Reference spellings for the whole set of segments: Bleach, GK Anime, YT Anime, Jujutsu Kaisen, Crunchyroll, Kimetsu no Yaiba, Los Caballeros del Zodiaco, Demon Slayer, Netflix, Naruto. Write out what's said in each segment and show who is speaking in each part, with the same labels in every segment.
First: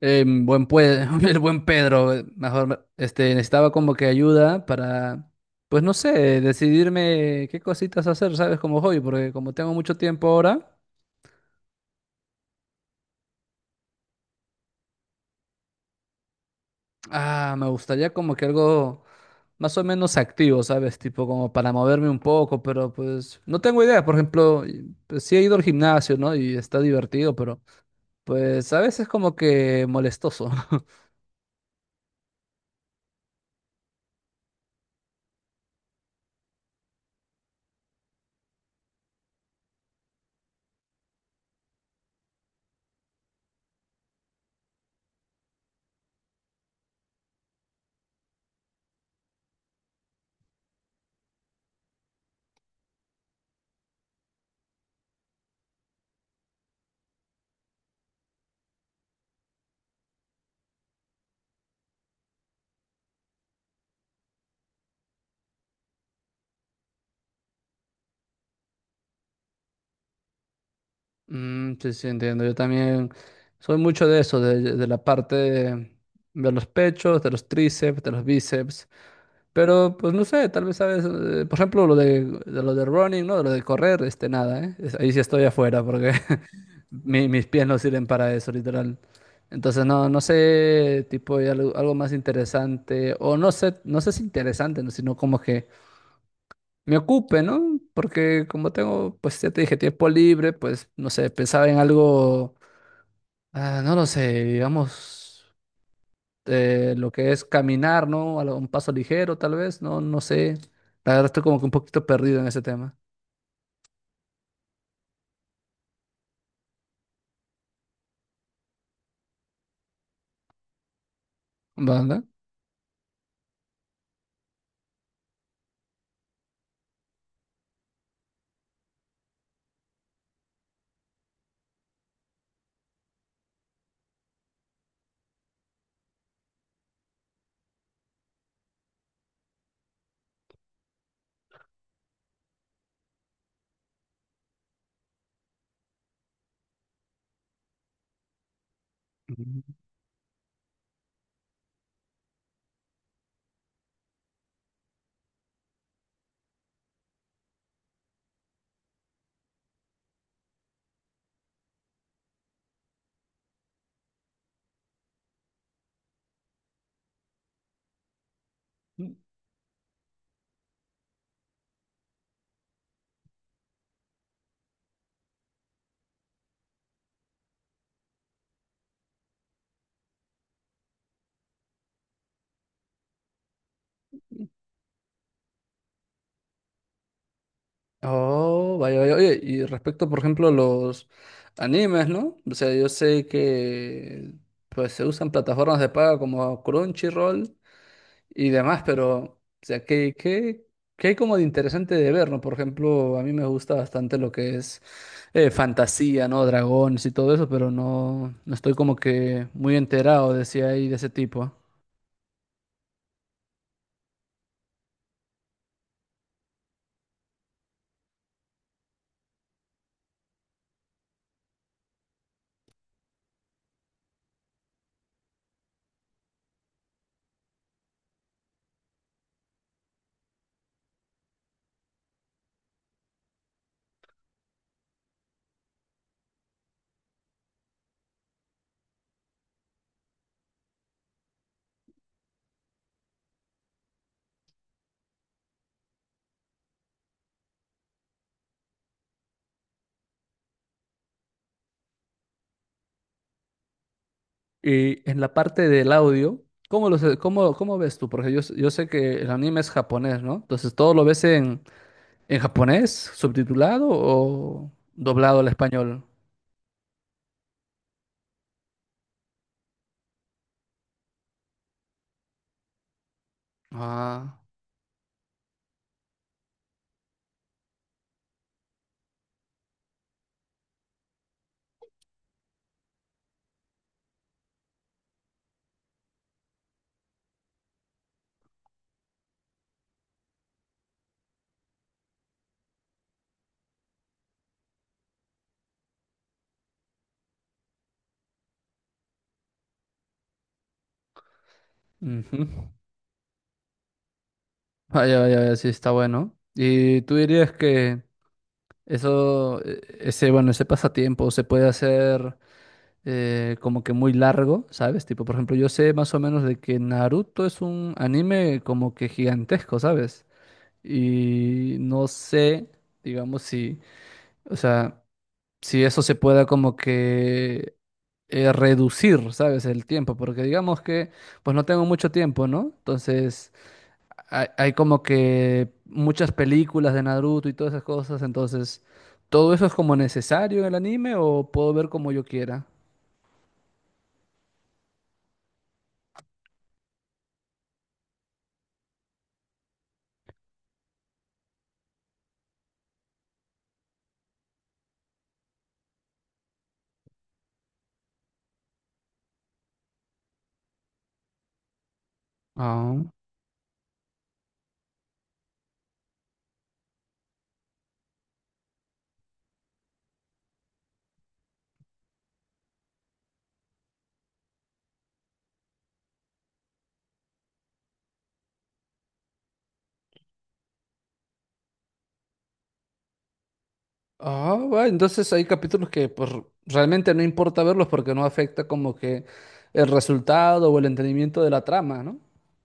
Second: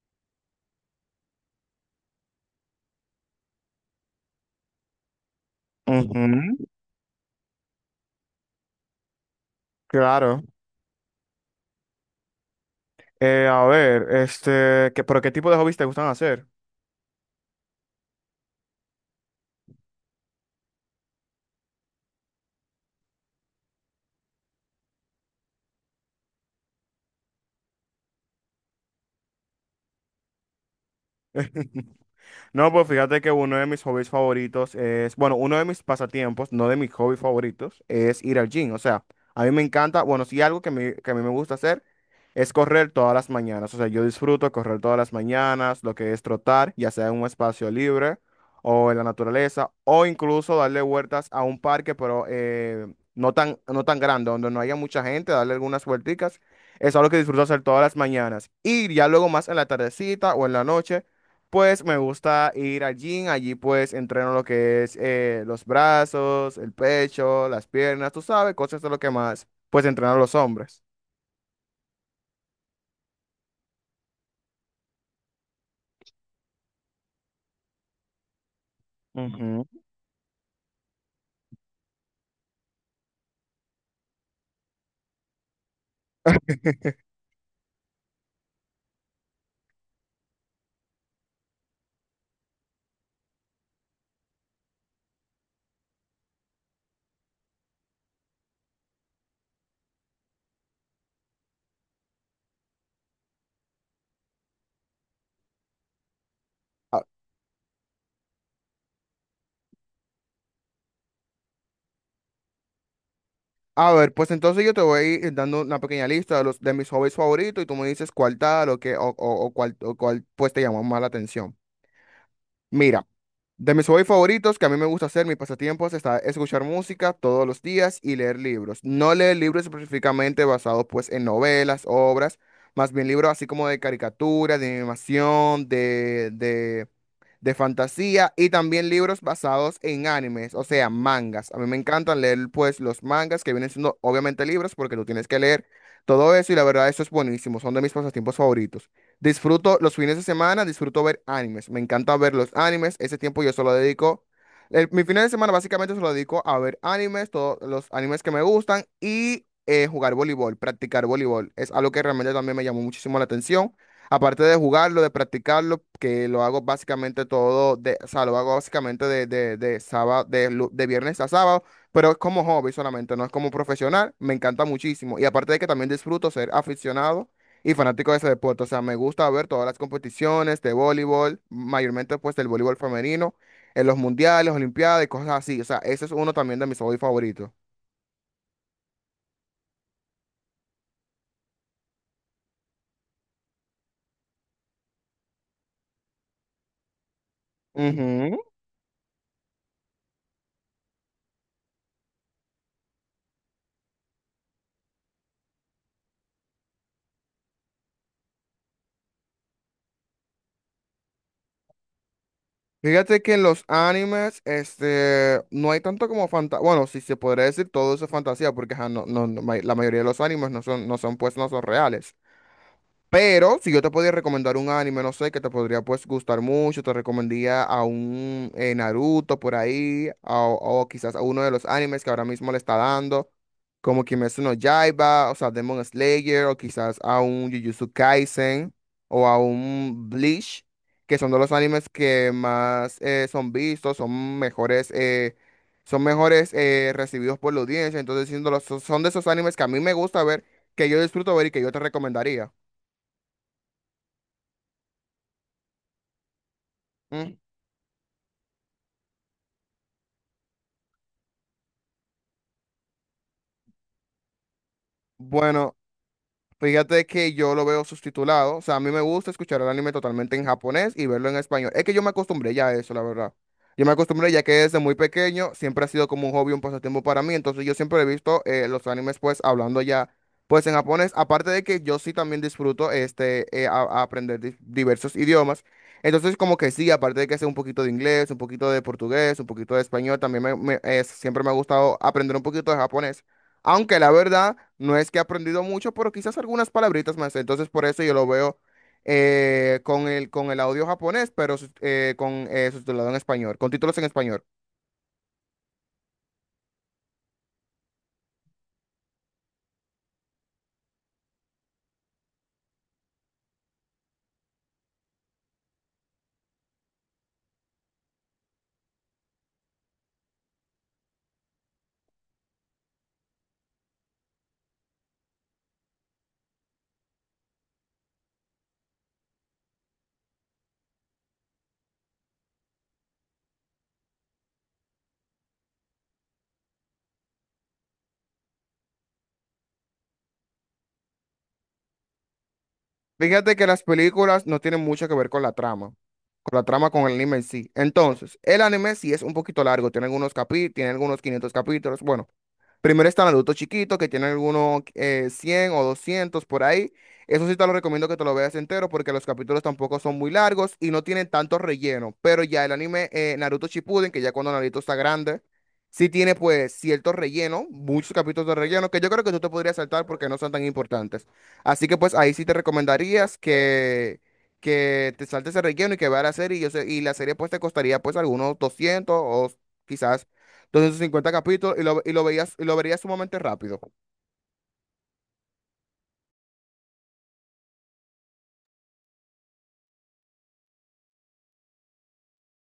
Speaker 1: El buen Pedro, mejor, necesitaba como que ayuda para, pues no
Speaker 2: Ujú.
Speaker 1: sé, decidirme qué cositas hacer, ¿sabes? Como hobby, porque como tengo mucho tiempo
Speaker 2: Claro.
Speaker 1: ahora,
Speaker 2: A ver, ¿pero qué tipo de hobbies te gustan hacer?
Speaker 1: me gustaría como que algo más o menos activo, ¿sabes? Tipo como para moverme un poco, pero pues no tengo idea. Por ejemplo, pues, sí he ido al gimnasio, ¿no? Y está divertido, pero pues a veces como que molestoso.
Speaker 2: No, pues fíjate que uno de mis hobbies favoritos es, bueno, uno de mis pasatiempos, no de mis hobbies favoritos, es ir al gym. O sea, a mí me encanta, bueno, sí algo que, que a mí me gusta hacer es correr todas las mañanas. O sea, yo disfruto correr todas las mañanas, lo que es trotar, ya sea en un espacio libre o en la naturaleza, o incluso darle vueltas a un parque, pero no tan grande, donde no haya mucha gente, darle algunas vuelticas. Es algo que disfruto hacer todas las mañanas. Y ya luego más en la tardecita o en la noche. Pues me gusta ir al gym, allí pues entreno lo que es los brazos, el pecho, las piernas, tú sabes, cosas de lo que más pues entrenan los hombres.
Speaker 1: Mm, sí, sí, entiendo. Yo también soy mucho de eso, de la parte de los pechos, de los tríceps, de los bíceps.
Speaker 2: Ujú.
Speaker 1: Pero, pues no sé, tal vez sabes, por ejemplo, de lo de running, ¿no? De lo de correr, este, nada, ¿eh? Ahí sí estoy afuera porque mis pies no sirven para eso, literal. Entonces, no, no sé, tipo, hay algo, algo más interesante, o no sé, no sé si interesante, ¿no? Sino como que me ocupe, ¿no? Porque como tengo, pues ya te dije, tiempo libre, pues no sé, pensaba en algo, no lo sé, digamos, lo que es caminar, ¿no? A un paso ligero, tal vez, no, no sé. La verdad estoy como que un poquito perdido en ese tema.
Speaker 2: A ver, pues entonces yo te voy a ir dando una pequeña lista de los de mis hobbies favoritos y tú me dices cuál tal o qué o cuál pues te llamó más la atención.
Speaker 1: ¿Verdad?
Speaker 2: Mira. De mis hobbies favoritos que a mí me gusta hacer, mis pasatiempos, está escuchar música todos los días y leer libros. No leer libros específicamente basados pues en novelas, obras, más bien libros así como de caricatura, de animación, de fantasía y también libros basados en animes, o sea, mangas. A mí me encantan leer pues los mangas que vienen siendo obviamente libros porque tú tienes que leer todo eso y la verdad eso es buenísimo, son de mis pasatiempos favoritos. Disfruto los fines de semana, disfruto ver animes, me encanta ver los animes, ese tiempo yo solo dedico, mi fin de semana básicamente se lo dedico a ver animes, todos los animes que me gustan y... jugar voleibol, practicar voleibol, es algo que realmente también me llamó muchísimo la atención. Aparte de jugarlo, de practicarlo, que lo hago básicamente todo, de, o sea, lo hago básicamente
Speaker 1: Ujú.
Speaker 2: de sábado, de viernes a sábado, pero es como hobby solamente, no es como profesional, me encanta muchísimo. Y aparte de que también disfruto ser aficionado y fanático de ese deporte, o sea, me gusta ver todas las competiciones de voleibol, mayormente pues del voleibol femenino, en los mundiales, olimpiadas y cosas así, o sea, ese es uno también de mis hobbies favoritos.
Speaker 1: Oh, vaya, vaya. Oye, y respecto, por ejemplo, a los animes, ¿no? O sea, yo sé que pues se usan plataformas de paga como Crunchyroll
Speaker 2: Ujú.
Speaker 1: y demás, pero, o sea, ¿qué, qué, qué hay como de interesante de ver, ¿no? Por ejemplo, a mí me gusta bastante lo que es fantasía, ¿no? Dragones y todo eso, pero no, no estoy como que muy enterado de si hay de ese tipo.
Speaker 2: Fíjate que en los animes, no hay tanto como fantasía. Bueno, si se podría decir todo eso es fantasía, porque ajá, no, la mayoría de los animes no son reales. Pero si yo te podía recomendar un anime, no sé, que te podría pues gustar mucho, te recomendaría a un Naruto por ahí, o quizás a uno de los animes que ahora mismo le está dando, como Kimetsu no Yaiba, o sea, Demon Slayer, o quizás a un Jujutsu Kaisen, o a un Bleach, que son de los animes que más son vistos, son mejores recibidos por la audiencia, entonces siendo son de esos animes que a mí me gusta ver, que yo disfruto ver y que yo te recomendaría.
Speaker 1: Y en la parte del audio, ¿cómo,
Speaker 2: ¿Mm?
Speaker 1: cómo, cómo ves tú? Porque yo, yo sé que el anime es japonés, ¿no? Entonces, ¿todo lo ves en japonés, subtitulado o doblado al
Speaker 2: Bueno,
Speaker 1: español?
Speaker 2: fíjate que yo lo veo subtitulado. O sea, a mí me gusta escuchar el anime totalmente en japonés y verlo en español. Es que yo me acostumbré ya a eso, la verdad. Yo me acostumbré
Speaker 1: Ah,
Speaker 2: ya que desde muy pequeño siempre ha sido como un hobby, un pasatiempo para mí. Entonces yo siempre he visto los animes pues hablando ya pues en japonés. Aparte de que yo sí también disfruto este a aprender diversos idiomas. Entonces como que sí, aparte de que sé un poquito de inglés, un poquito de portugués, un poquito de español, también siempre me ha gustado aprender un poquito de japonés. Aunque la verdad no es que he aprendido mucho, pero quizás algunas palabritas más. Entonces por eso yo lo veo con el audio japonés, pero con
Speaker 1: ujú.
Speaker 2: subtitulado en español, con títulos en español.
Speaker 1: Vaya, vaya, vaya, sí, está bueno. ¿Y tú dirías que eso, ese, bueno, ese pasatiempo se puede hacer como que muy largo, ¿sabes? Tipo, por ejemplo, yo sé más o menos de que Naruto es un anime como que gigantesco, ¿sabes? Y no sé, digamos, si, o sea, si eso se pueda como que reducir, ¿sabes? El tiempo, porque digamos que, pues no tengo mucho tiempo, ¿no? Entonces hay como que muchas películas de Naruto y todas esas cosas, entonces, ¿todo eso es como necesario en el anime o puedo ver como yo quiera?
Speaker 2: Fíjate que las películas no tienen mucho que ver con la trama, con la trama con el anime en sí. Entonces, el anime sí es un poquito largo, tiene algunos 500 capítulos. Bueno. Primero están los adultos chiquitos que tienen algunos 100 o 200 por ahí. Eso sí te lo recomiendo que te lo veas entero porque los capítulos tampoco son muy largos y no tienen tanto relleno. Pero ya el
Speaker 1: Ah,
Speaker 2: anime Naruto Shippuden, que ya cuando Naruto está grande, sí tiene pues cierto relleno, muchos capítulos de relleno que yo creo que tú te podrías saltar porque no son tan importantes. Así que pues ahí sí te recomendarías que te saltes el relleno y que veas la serie. Y la serie pues te costaría pues algunos 200 o quizás 250 capítulos y lo veías, y lo verías sumamente rápido.
Speaker 1: ah, bueno, entonces hay capítulos que pues realmente no importa verlos porque no afecta como que el resultado o el entendimiento de la trama, ¿no?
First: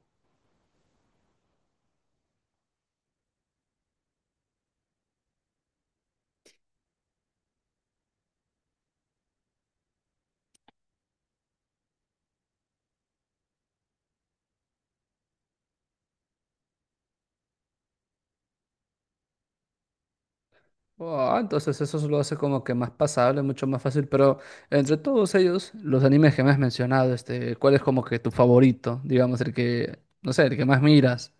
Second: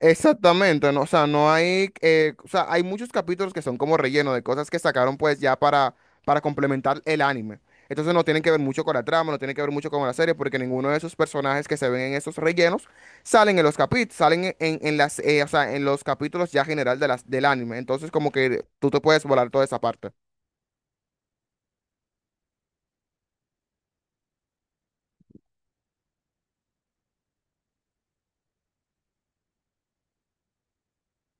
Speaker 2: Exactamente, ¿no? O sea, no hay, o sea, hay muchos capítulos que son como relleno de cosas que sacaron pues ya para complementar el anime. Entonces no tienen que ver mucho con la trama, no tienen que ver mucho con la serie, porque ninguno de esos personajes que se ven en esos rellenos salen en los capítulos, en las, o sea, en los capítulos ya general de las, del anime. Entonces como que tú te puedes volar toda esa parte.
Speaker 1: Ah, entonces eso lo hace como que más pasable, mucho más fácil, pero entre todos ellos, los animes que me has mencionado, este, ¿cuál es como que tu favorito? Digamos, el que, no sé, el que más miras.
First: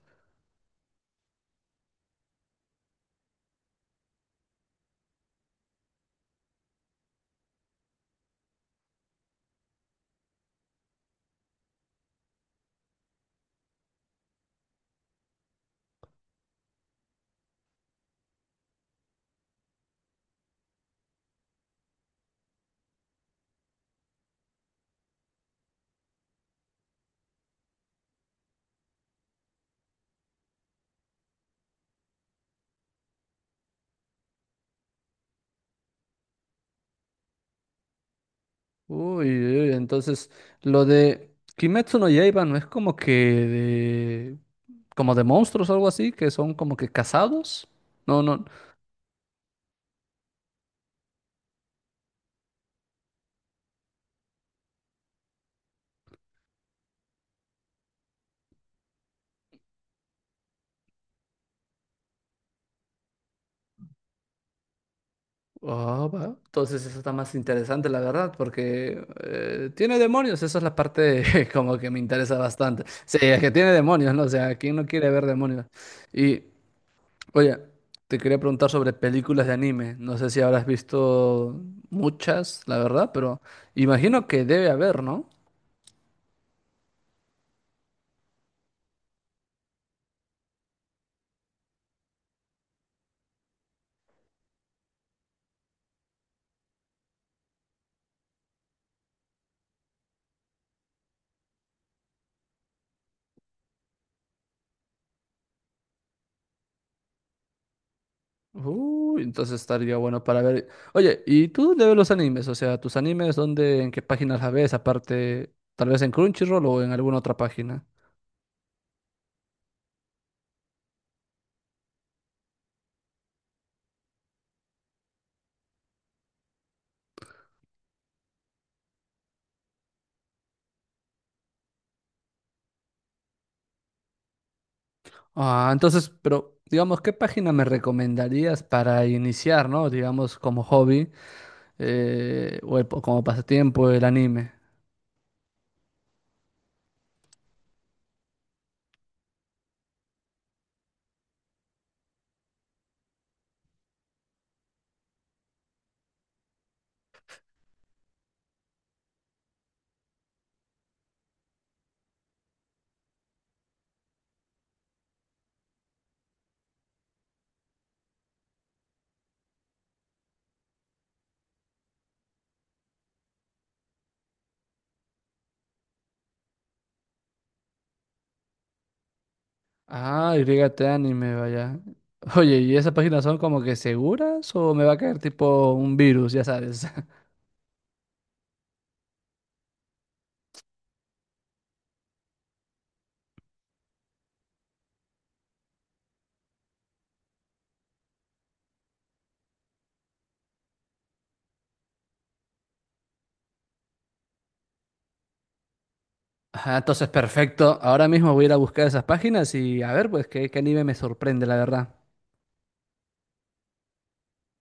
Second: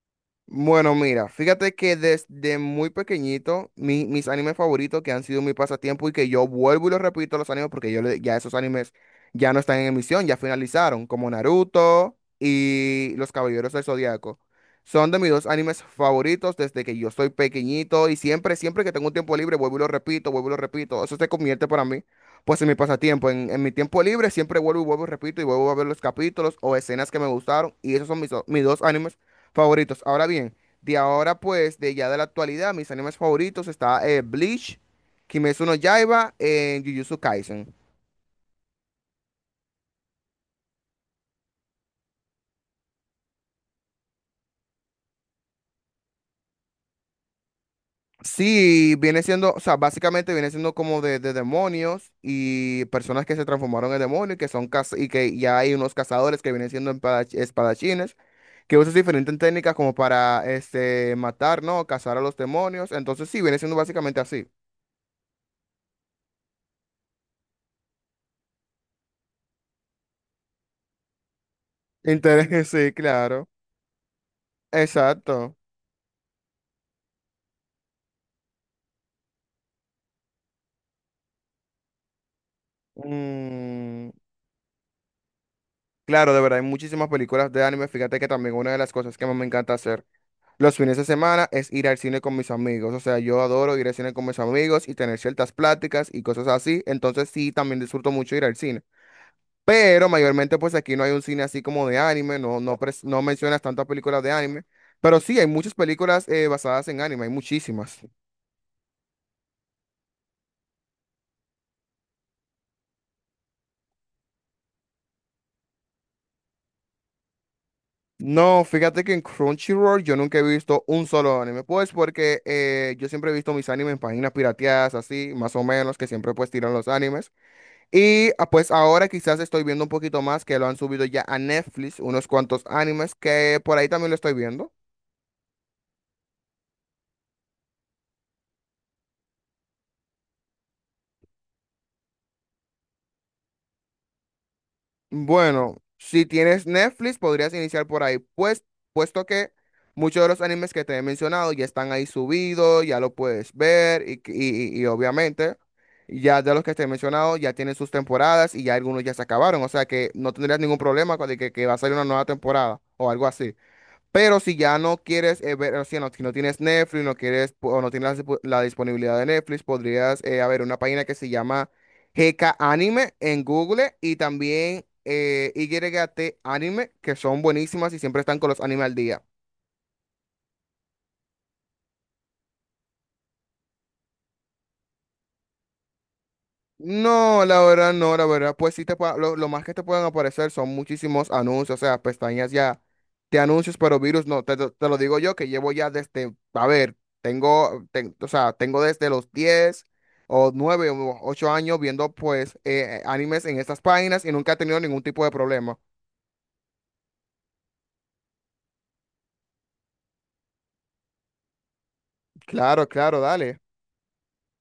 Speaker 2: Bueno, mira, fíjate que desde muy pequeñito, mis animes favoritos que han sido mi pasatiempo y que yo vuelvo y los repito los animes porque ya esos animes ya no están en emisión, ya finalizaron, como Naruto y Los Caballeros del Zodiaco. Son de mis dos animes favoritos desde que yo soy pequeñito y siempre, siempre que tengo un tiempo libre, vuelvo y lo repito, vuelvo y lo repito. Eso se convierte para mí, pues en mi pasatiempo. En mi tiempo libre siempre vuelvo y vuelvo y repito y vuelvo a ver los capítulos o escenas que me gustaron y esos son mis, mis dos animes favoritos. Ahora bien, de ahora pues, de ya de la actualidad, mis animes favoritos está Bleach, Kimetsu no Yaiba, Jujutsu Kaisen.
Speaker 1: Uy, uy, entonces lo de Kimetsu no Yaiba no es como que de, como de monstruos o algo así, que son como que casados. No, no.
Speaker 2: Sí, viene siendo, o sea, básicamente viene siendo como de demonios y personas que se transformaron en demonios y que son y que ya hay unos cazadores que vienen siendo espadachines que usan diferentes técnicas como para este matar, ¿no? Cazar a los demonios. Entonces sí, viene siendo básicamente así.
Speaker 1: Ah, va. Entonces eso está más interesante, la verdad, porque tiene demonios. Esa es la parte como que me interesa
Speaker 2: Interés,
Speaker 1: bastante.
Speaker 2: sí,
Speaker 1: Sí, es
Speaker 2: claro.
Speaker 1: que tiene demonios, ¿no? O sea, ¿quién no quiere ver
Speaker 2: Exacto.
Speaker 1: demonios? Y, oye, te quería preguntar sobre películas de anime. No sé si habrás visto muchas, la verdad, pero
Speaker 2: Mm.
Speaker 1: imagino que debe haber, ¿no?
Speaker 2: Claro, de verdad, hay muchísimas películas de anime. Fíjate que también una de las cosas que más me encanta hacer los fines de semana es ir al cine con mis amigos. O sea, yo adoro ir al cine con mis amigos y tener ciertas pláticas y cosas así. Entonces sí, también disfruto mucho ir al cine. Pero mayormente pues aquí no hay un cine así como de anime, no mencionas tantas películas de anime. Pero sí, hay muchas películas basadas en anime, hay muchísimas.
Speaker 1: Uy, entonces estaría bueno para ver. Oye, ¿y tú de ver los animes? O sea, ¿tus animes dónde, en qué páginas las ves? Aparte, tal vez en Crunchyroll o en alguna otra página.
Speaker 2: No, fíjate que en Crunchyroll yo nunca he visto un solo anime, pues porque yo siempre he visto mis animes en páginas pirateadas, así, más o menos, que siempre pues tiran los animes. Y ah, pues ahora quizás estoy viendo un poquito más que lo han subido ya a Netflix, unos cuantos animes que por ahí también lo estoy viendo.
Speaker 1: Ah, entonces, pero digamos, ¿qué página me recomendarías para iniciar, ¿no? Digamos, como hobby o como pasatiempo el anime.
Speaker 2: Bueno, si tienes Netflix, podrías iniciar por ahí, pues, puesto que muchos de los animes que te he mencionado ya están ahí subidos, ya lo puedes ver y obviamente ya de los que te he mencionado ya tienen sus temporadas y ya algunos ya se acabaron, o sea que no tendrías ningún problema con de que va a salir una nueva temporada o algo así. Pero si ya no quieres ver, o sea, no- si no tienes Netflix, o no tienes la, la disponibilidad de Netflix, podrías haber una página que se llama GK Anime en Google y también YT Anime, que son buenísimas y siempre están con los animes al día.
Speaker 1: Ah, YT Anime, vaya. Oye, ¿y esas páginas son como que seguras o me va a caer tipo un virus, ya sabes?
Speaker 2: No, la verdad, no, la verdad, pues sí lo más que te pueden aparecer son muchísimos anuncios, o sea, pestañas ya de anuncios, pero virus no, te lo digo yo que llevo ya desde, a ver, o sea, tengo desde los 10 o 9 o 8 años viendo pues animes en estas páginas y nunca he tenido ningún tipo de problema.
Speaker 1: Ajá, entonces perfecto. Ahora mismo voy a ir a buscar esas páginas y a ver, pues, qué, qué anime me sorprende, la verdad.
Speaker 2: Claro, claro, dale.